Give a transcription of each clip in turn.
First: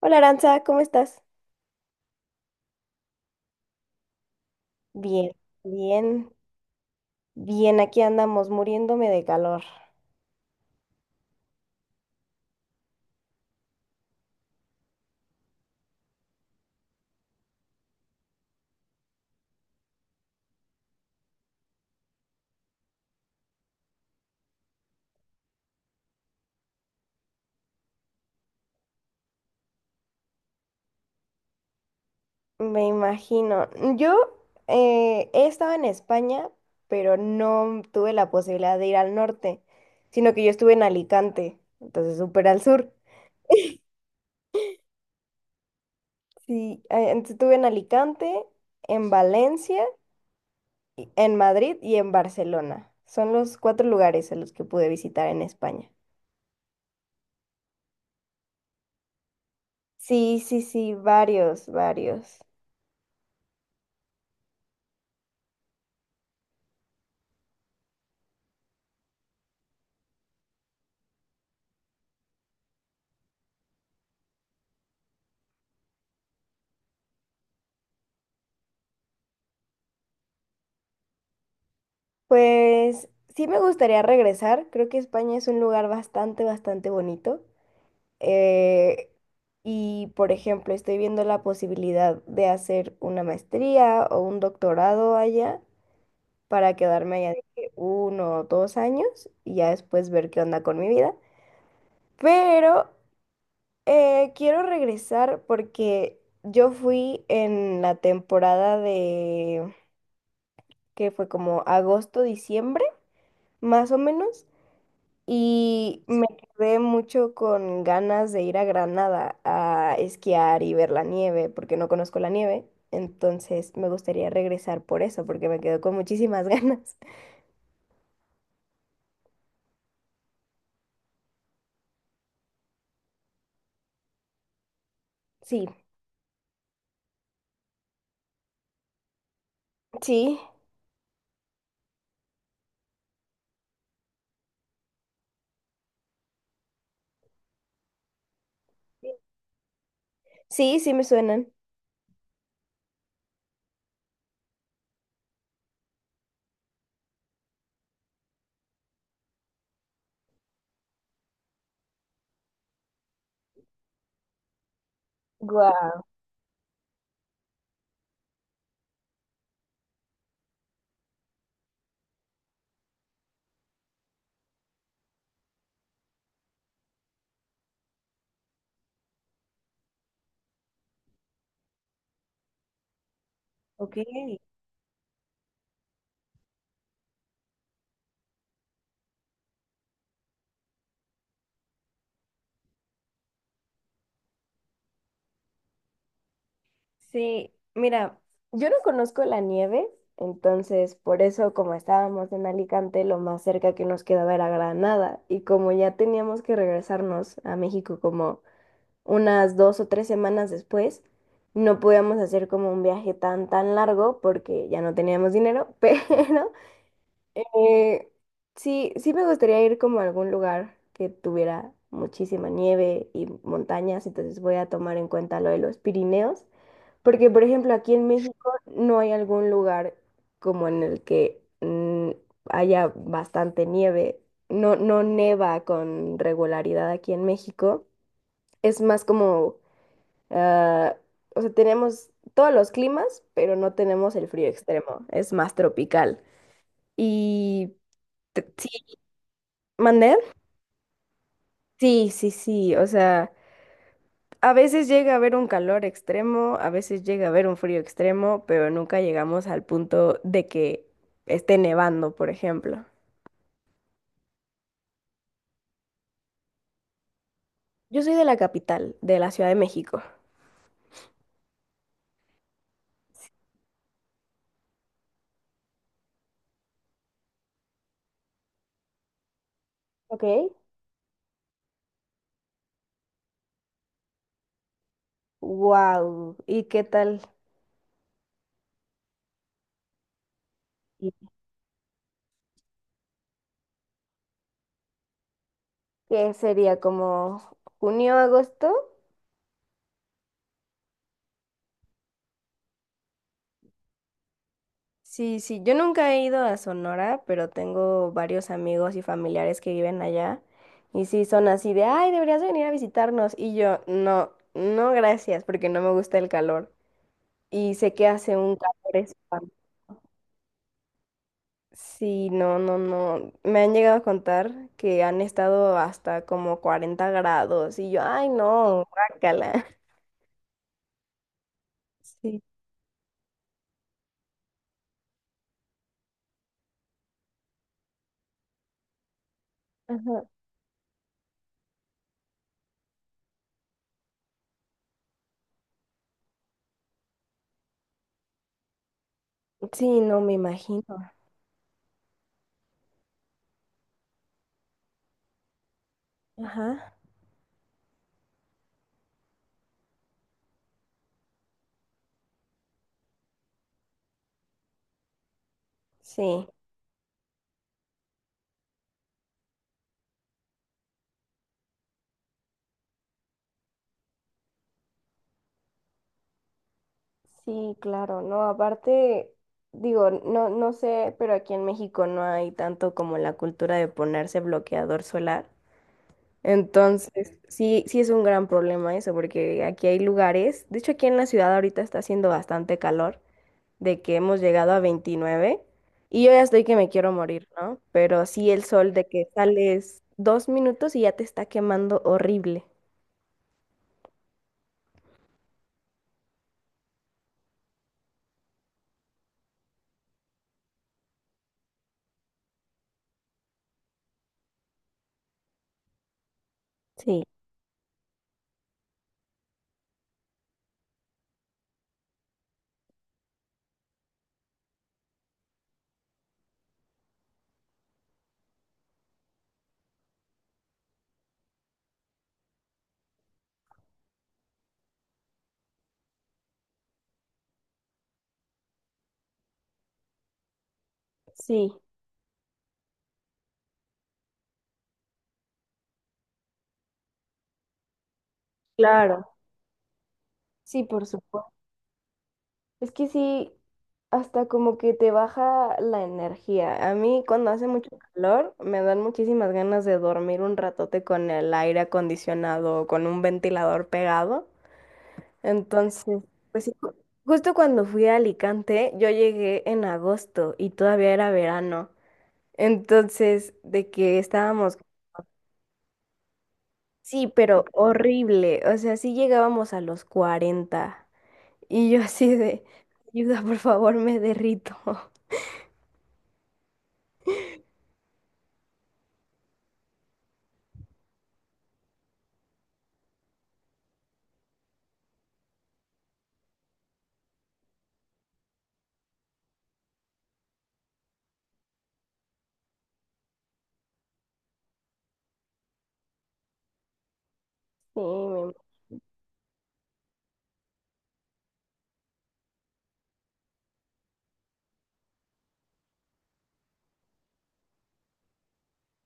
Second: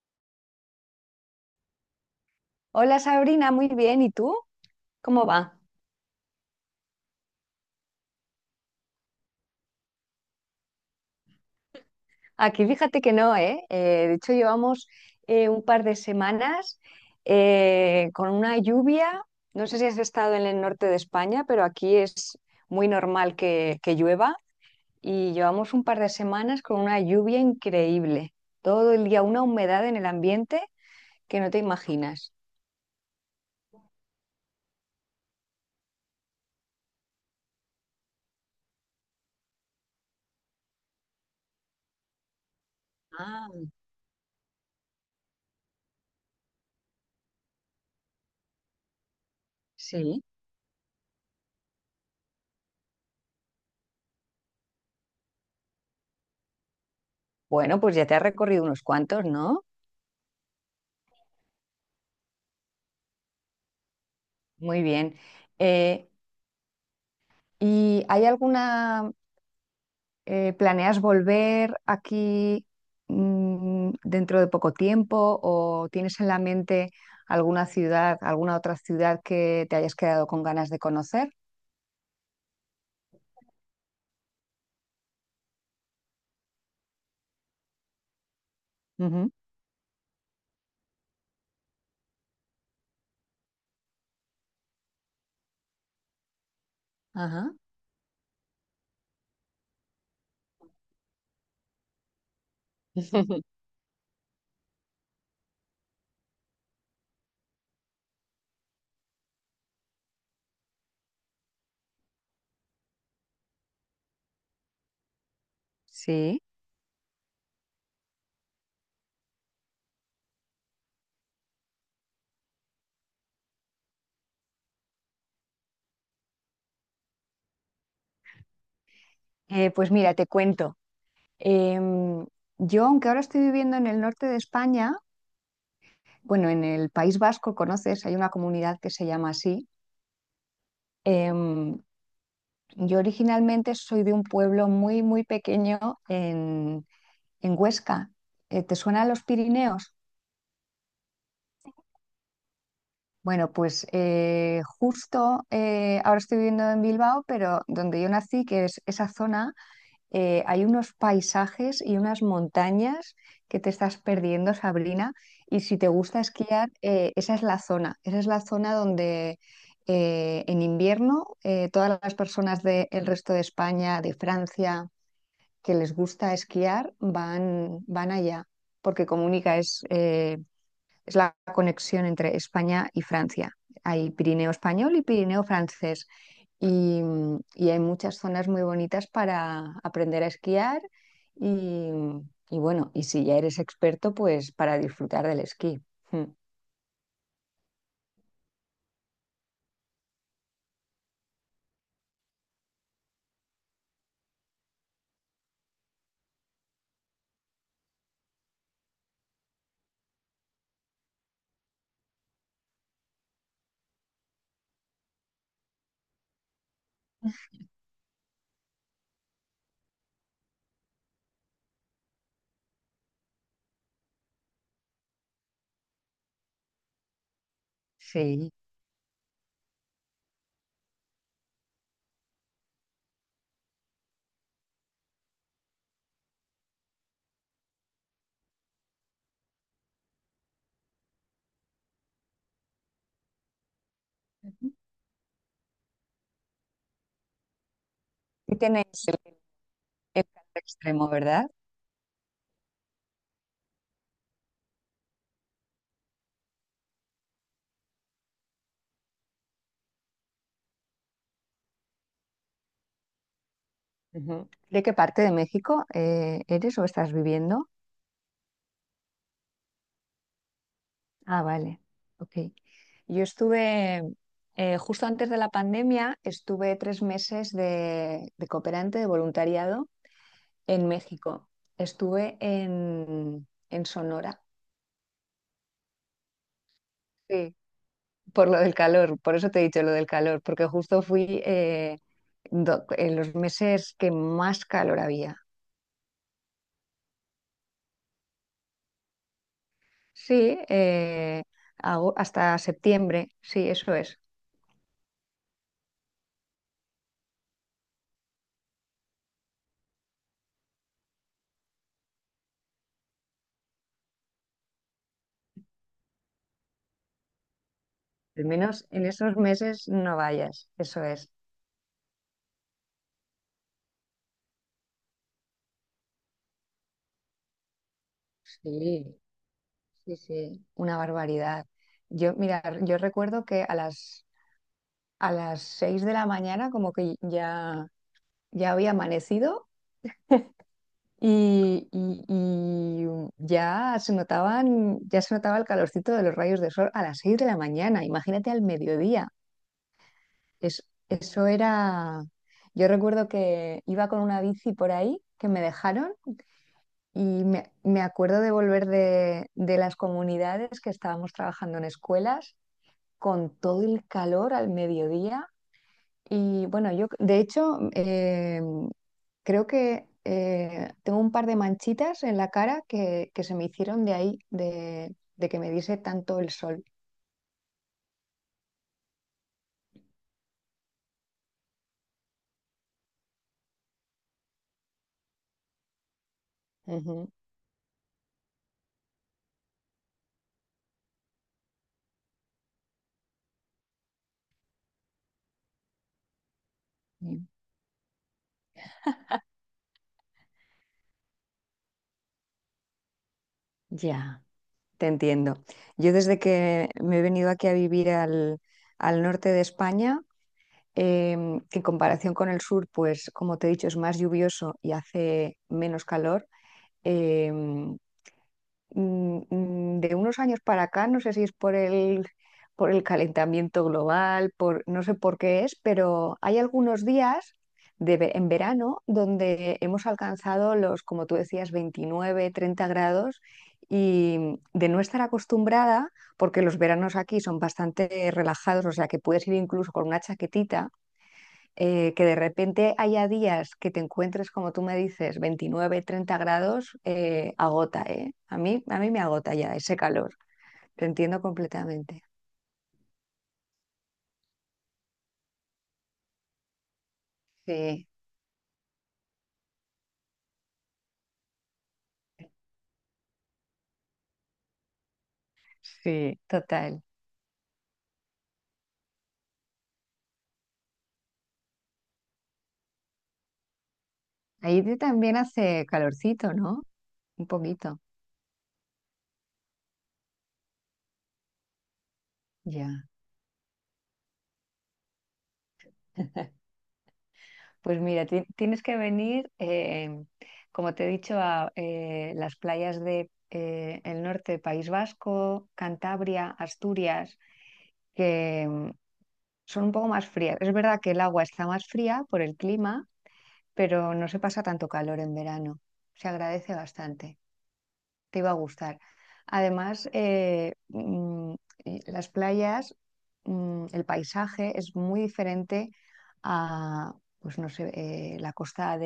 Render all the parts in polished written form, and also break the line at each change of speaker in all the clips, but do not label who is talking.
Hola Aranza, ¿cómo estás?
Hola Sabrina, muy bien. ¿Y tú? ¿Cómo
Bien,
va?
bien, bien, aquí andamos muriéndome de calor.
Aquí fíjate que no, ¿eh? De hecho, llevamos un par de semanas con una lluvia. No sé si has estado en el norte de España, pero aquí es muy normal que llueva y llevamos un par de semanas con una lluvia increíble. Todo el día una humedad en el ambiente que no te imaginas.
Me imagino. Yo he estado en España, pero no tuve la posibilidad de ir al norte, sino que yo estuve en Alicante, entonces súper al sur.
Ah.
Sí, entonces estuve en Alicante, en Valencia,
Sí.
en Madrid y en Barcelona. Son los cuatro lugares a los que pude visitar en España.
Bueno, pues ya te has recorrido unos cuantos, ¿no?
Sí, sí, sí, varios, varios.
Muy bien. Eh, ¿y hay alguna... ¿Planeas volver aquí dentro de poco tiempo o tienes en la mente alguna ciudad, alguna otra ciudad que te hayas quedado con ganas de conocer?
Pues sí me gustaría regresar. Creo que España es un lugar bastante, bastante bonito. Eh,
Ujú.
y, por ejemplo, estoy viendo la posibilidad de hacer una maestría o un doctorado allá para quedarme allá de
Ajá.
que 1 o 2 años y ya después ver qué onda con mi vida. Pero quiero regresar porque yo fui en la temporada de que fue como agosto, diciembre, más o menos. Y me
Sí.
quedé mucho con ganas de ir a Granada a esquiar y ver la nieve, porque no conozco la nieve. Entonces me gustaría regresar por eso, porque me quedo con muchísimas ganas.
Pues mira, te cuento. Em, yo, aunque ahora estoy viviendo en el norte de España,
Sí,
bueno, en el País Vasco, conoces, hay una comunidad que se llama así.
sí,
Em, yo originalmente soy de un pueblo muy, muy pequeño en Huesca. ¿Te suenan los Pirineos?
sí, sí me suenan.
Bueno, pues justo ahora estoy viviendo en Bilbao, pero donde yo nací, que es esa zona, hay unos paisajes y unas montañas que te estás perdiendo, Sabrina. Y si te
Guau,
gusta esquiar, esa es la zona. Esa es la zona donde en invierno todas las personas del resto de España, de Francia, que les gusta esquiar, van, van allá, porque comunica, es la conexión entre España y Francia.
Ok.
Hay Pirineo español y Pirineo francés. Y, y hay muchas zonas muy bonitas para aprender a esquiar y, y bueno, y si ya eres experto, pues para disfrutar del esquí. Mm,
Sí. Mira, yo no conozco la nieve, entonces por eso como estábamos en Alicante, lo más cerca que nos quedaba era Granada. Y como ya teníamos que regresarnos a México como unas 2 o 3 semanas después, no podíamos hacer como un viaje tan, tan largo porque ya no teníamos dinero, pero eh, sí, sí me gustaría ir como a algún lugar que tuviera muchísima nieve y montañas, entonces voy a tomar en cuenta lo de los Pirineos, porque por ejemplo aquí en
sí.
México no hay algún lugar como en el que haya bastante nieve, no, no neva con regularidad aquí en México. Es más como. Ah, o sea, tenemos todos los climas, pero no tenemos el frío
Ujú.
extremo, es más tropical. Y
Y
sí,
tenéis el,
¿mandé?
el calor extremo, ¿verdad?
Sí, sí, sí, o sea, a veces llega a haber un calor extremo, a veces llega a haber un frío extremo, pero nunca llegamos al punto de que esté nevando, por ejemplo.
Ujú. ¿De qué parte de México eres o estás viviendo?
Yo soy de la capital, de la Ciudad de México.
Ah, vale. Ok. Yo estuve, justo antes de la pandemia, estuve 3 meses de cooperante de voluntariado
Ok.
en México. Estuve en Sonora.
Wow, ¿y qué tal?
Sí. Por lo del calor, por eso te he dicho lo del calor, porque justo
Y
fui en los meses que más calor había.
¿qué sería como junio, agosto?
Sí, hasta septiembre, sí, eso es.
Sí, sí, yo nunca he ido a Sonora, pero tengo varios amigos y familiares que viven allá. Y sí, son así de, ay, deberías venir a visitarnos. Y yo, no, no, gracias, porque no me gusta el calor. Y sé que hace
Al
un calor
menos en esos
espantoso.
meses no vayas, eso es.
Sí, no, no, no. Me han llegado a contar que han estado hasta como 40 grados. Y yo, ay, no,
Sí.
guácala.
Sí, sí, una barbaridad. Yo,
Sí,
mira, yo recuerdo que a las 6 de la mañana como que ya había amanecido
ajá.
y ya se notaban, ya se notaba el calorcito de los rayos de sol a las 6 de la mañana. Imagínate al mediodía.
Sí, no me imagino.
Eso era. Yo recuerdo que iba con una bici por ahí que me dejaron
Ajá.
y me acuerdo de volver de las comunidades que estábamos trabajando en escuelas con todo el calor al mediodía.
Sí.
Y bueno, yo de hecho creo que tengo un par de manchitas en la cara que se me hicieron de ahí, de que me diese tanto el sol.
Sí, claro, no, aparte, digo, no, no sé, pero aquí en México no hay tanto como la cultura de ponerse bloqueador solar.
Ujú.
Entonces, sí, sí es un gran problema eso, porque aquí hay lugares, de hecho aquí en la ciudad ahorita está haciendo bastante calor, de que hemos llegado a 29. Y yo ya estoy que me quiero
Sí.
morir, ¿no? Pero sí el sol de que sales 2 minutos y ya te está quemando horrible.
Ya, te entiendo. Yo desde que me he venido aquí a vivir al norte de España, que en comparación con el sur, pues como te he dicho, es más lluvioso y hace menos calor.
Sí,
em, de unos años para acá, no sé si es por el calentamiento global, por, no sé por qué es, pero hay algunos días en verano donde hemos alcanzado los, como tú decías, 29, 30 grados y de no estar acostumbrada, porque los veranos aquí son bastante relajados, o sea que puedes ir incluso con una chaquetita
sí,
que de repente haya días que te encuentres, como tú me dices, 29, 30 grados, agota, ¿eh? A mí me
claro,
agota ya ese calor.
sí,
Te
por
entiendo
supuesto.
completamente.
Es que sí, hasta como que te baja la energía. A mí cuando hace mucho
Sí,
calor me dan muchísimas ganas de dormir un ratote con el aire acondicionado o con un ventilador pegado. Entonces,
sí,
pues sí,
total.
justo cuando fui a Alicante, yo llegué en agosto y todavía era verano. Entonces, de que estábamos,
Ahí también hace calorcito, ¿no?
sí,
Un
pero
poquito.
horrible. O sea, sí llegábamos a los 40 y yo así de,
Ya.
ayuda, por favor, me derrito.
Pues mira, tienes que venir, como te he dicho, a las playas de el norte, País Vasco, Cantabria, Asturias, que son un poco más frías. Es verdad que el agua está más fría por el clima, pero no se pasa tanto calor en verano. Se agradece bastante.
Sí,
Te iba
me
a gustar. Además, y las playas, el paisaje es muy diferente a, pues no sé, la costa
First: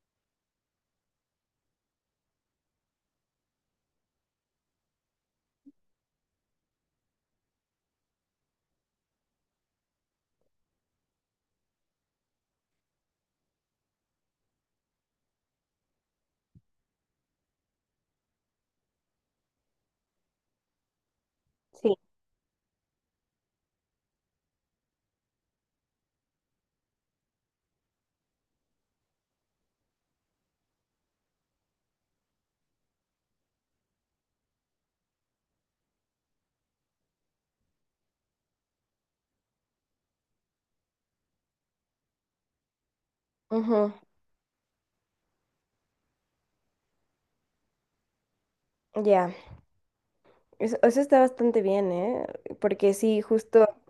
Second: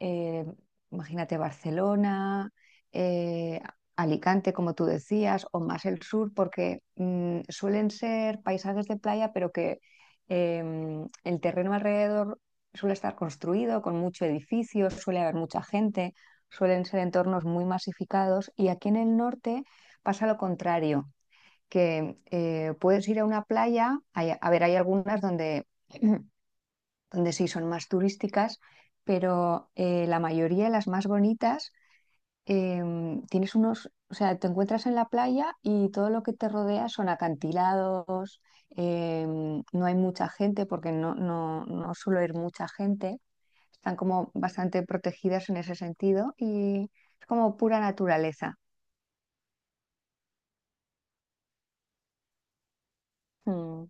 eh, imagínate Barcelona, eh, Alicante, como tú decías, o más el sur, porque suelen ser paisajes de playa, pero que el terreno alrededor suele estar construido con mucho edificio, suele haber mucha gente, suelen ser entornos muy masificados y aquí en el norte pasa lo contrario,
Sí,
que puedes ir a una playa, a ver, hay algunas donde... donde sí son más turísticas, pero la mayoría de las más bonitas, tienes unos, o sea, te encuentras en la playa y todo lo que te rodea son acantilados, no hay mucha gente porque no suele ir mucha gente,
ujú,
están como bastante protegidas en ese sentido y es como pura naturaleza.
ya. Eso está bastante bien, ¿eh? Porque sí, justo,
Mm,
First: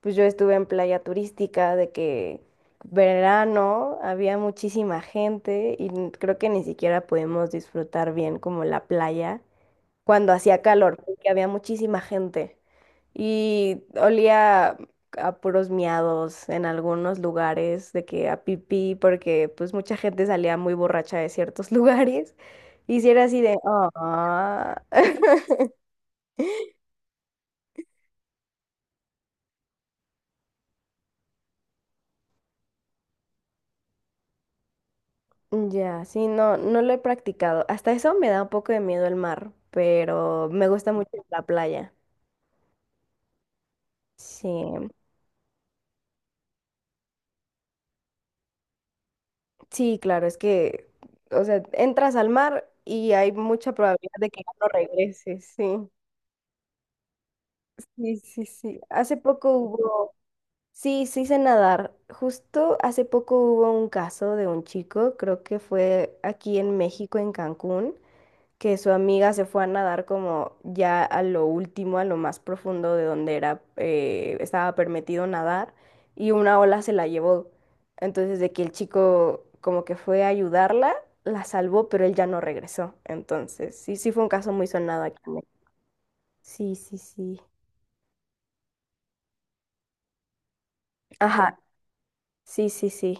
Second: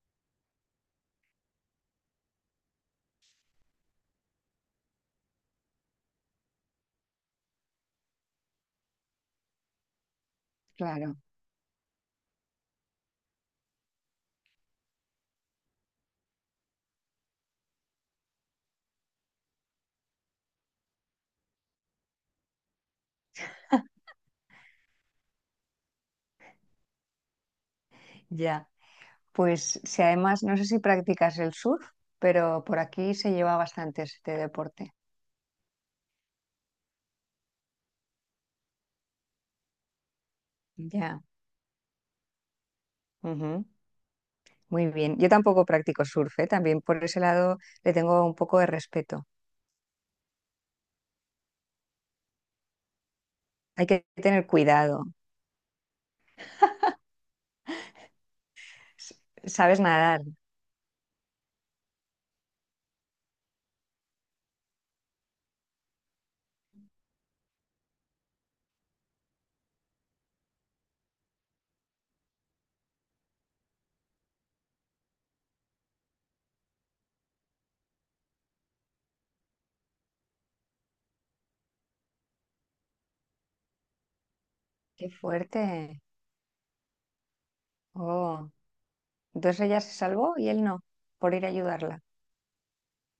pues yo estuve en playa turística de que verano había muchísima gente y creo que ni siquiera pudimos disfrutar bien como la playa cuando hacía calor,
claro.
porque había muchísima gente y olía a puros miados en algunos lugares, de que a pipí, porque pues mucha gente salía muy borracha de ciertos lugares. Y si era así de, "Ah".
Ya. Pues si además, no sé si practicas el surf, pero por aquí se lleva bastante este deporte.
Ya, sí, no, no lo he practicado. Hasta eso me da un poco de miedo el mar, pero me gusta mucho
Ya.
la playa.
Ujú.
Sí,
Muy bien. Yo tampoco practico surf, ¿eh? También por ese lado le tengo un poco de respeto.
sí, claro, es que, o sea, entras al mar y hay mucha
Hay que
probabilidad de que
tener
ya no
cuidado.
regreses, sí. Sí, sí, sí.
S-
Hace poco
¿Sabes
hubo,
nadar?
sí, sí sé nadar. Justo hace poco hubo un caso de un chico, creo que fue aquí en México, en Cancún. Que su amiga se fue a nadar como ya a lo último, a lo más profundo de donde era, estaba permitido nadar, y una ola se la llevó. Entonces, de que el chico como que fue a ayudarla, la salvó, pero él ya no regresó. Entonces, sí, sí fue un caso muy sonado
Qué
aquí en México.
fuerte.
Sí, sí, sí.
Oh. Entonces ella se salvó y él no, por ir a
Ajá,
ayudarla.
sí, sí, sí.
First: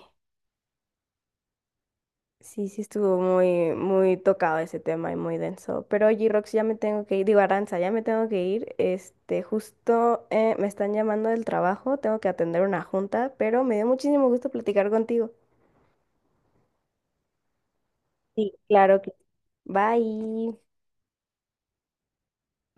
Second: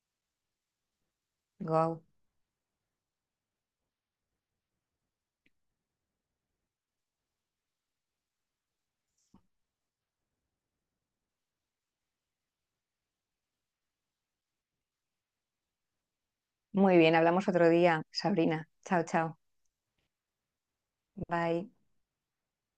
Guau.
Sí, sí estuvo muy, muy tocado ese tema y muy denso. Pero oye, Rox, ya me tengo que ir, digo, Aranza, ya me tengo que ir. Este, justo me están llamando del trabajo, tengo que atender una junta, pero me dio muchísimo gusto platicar contigo.
Muy bien, hablamos otro día,
Sí,
Sabrina.
claro
Chao,
que.
chao.
Bye.
Bye.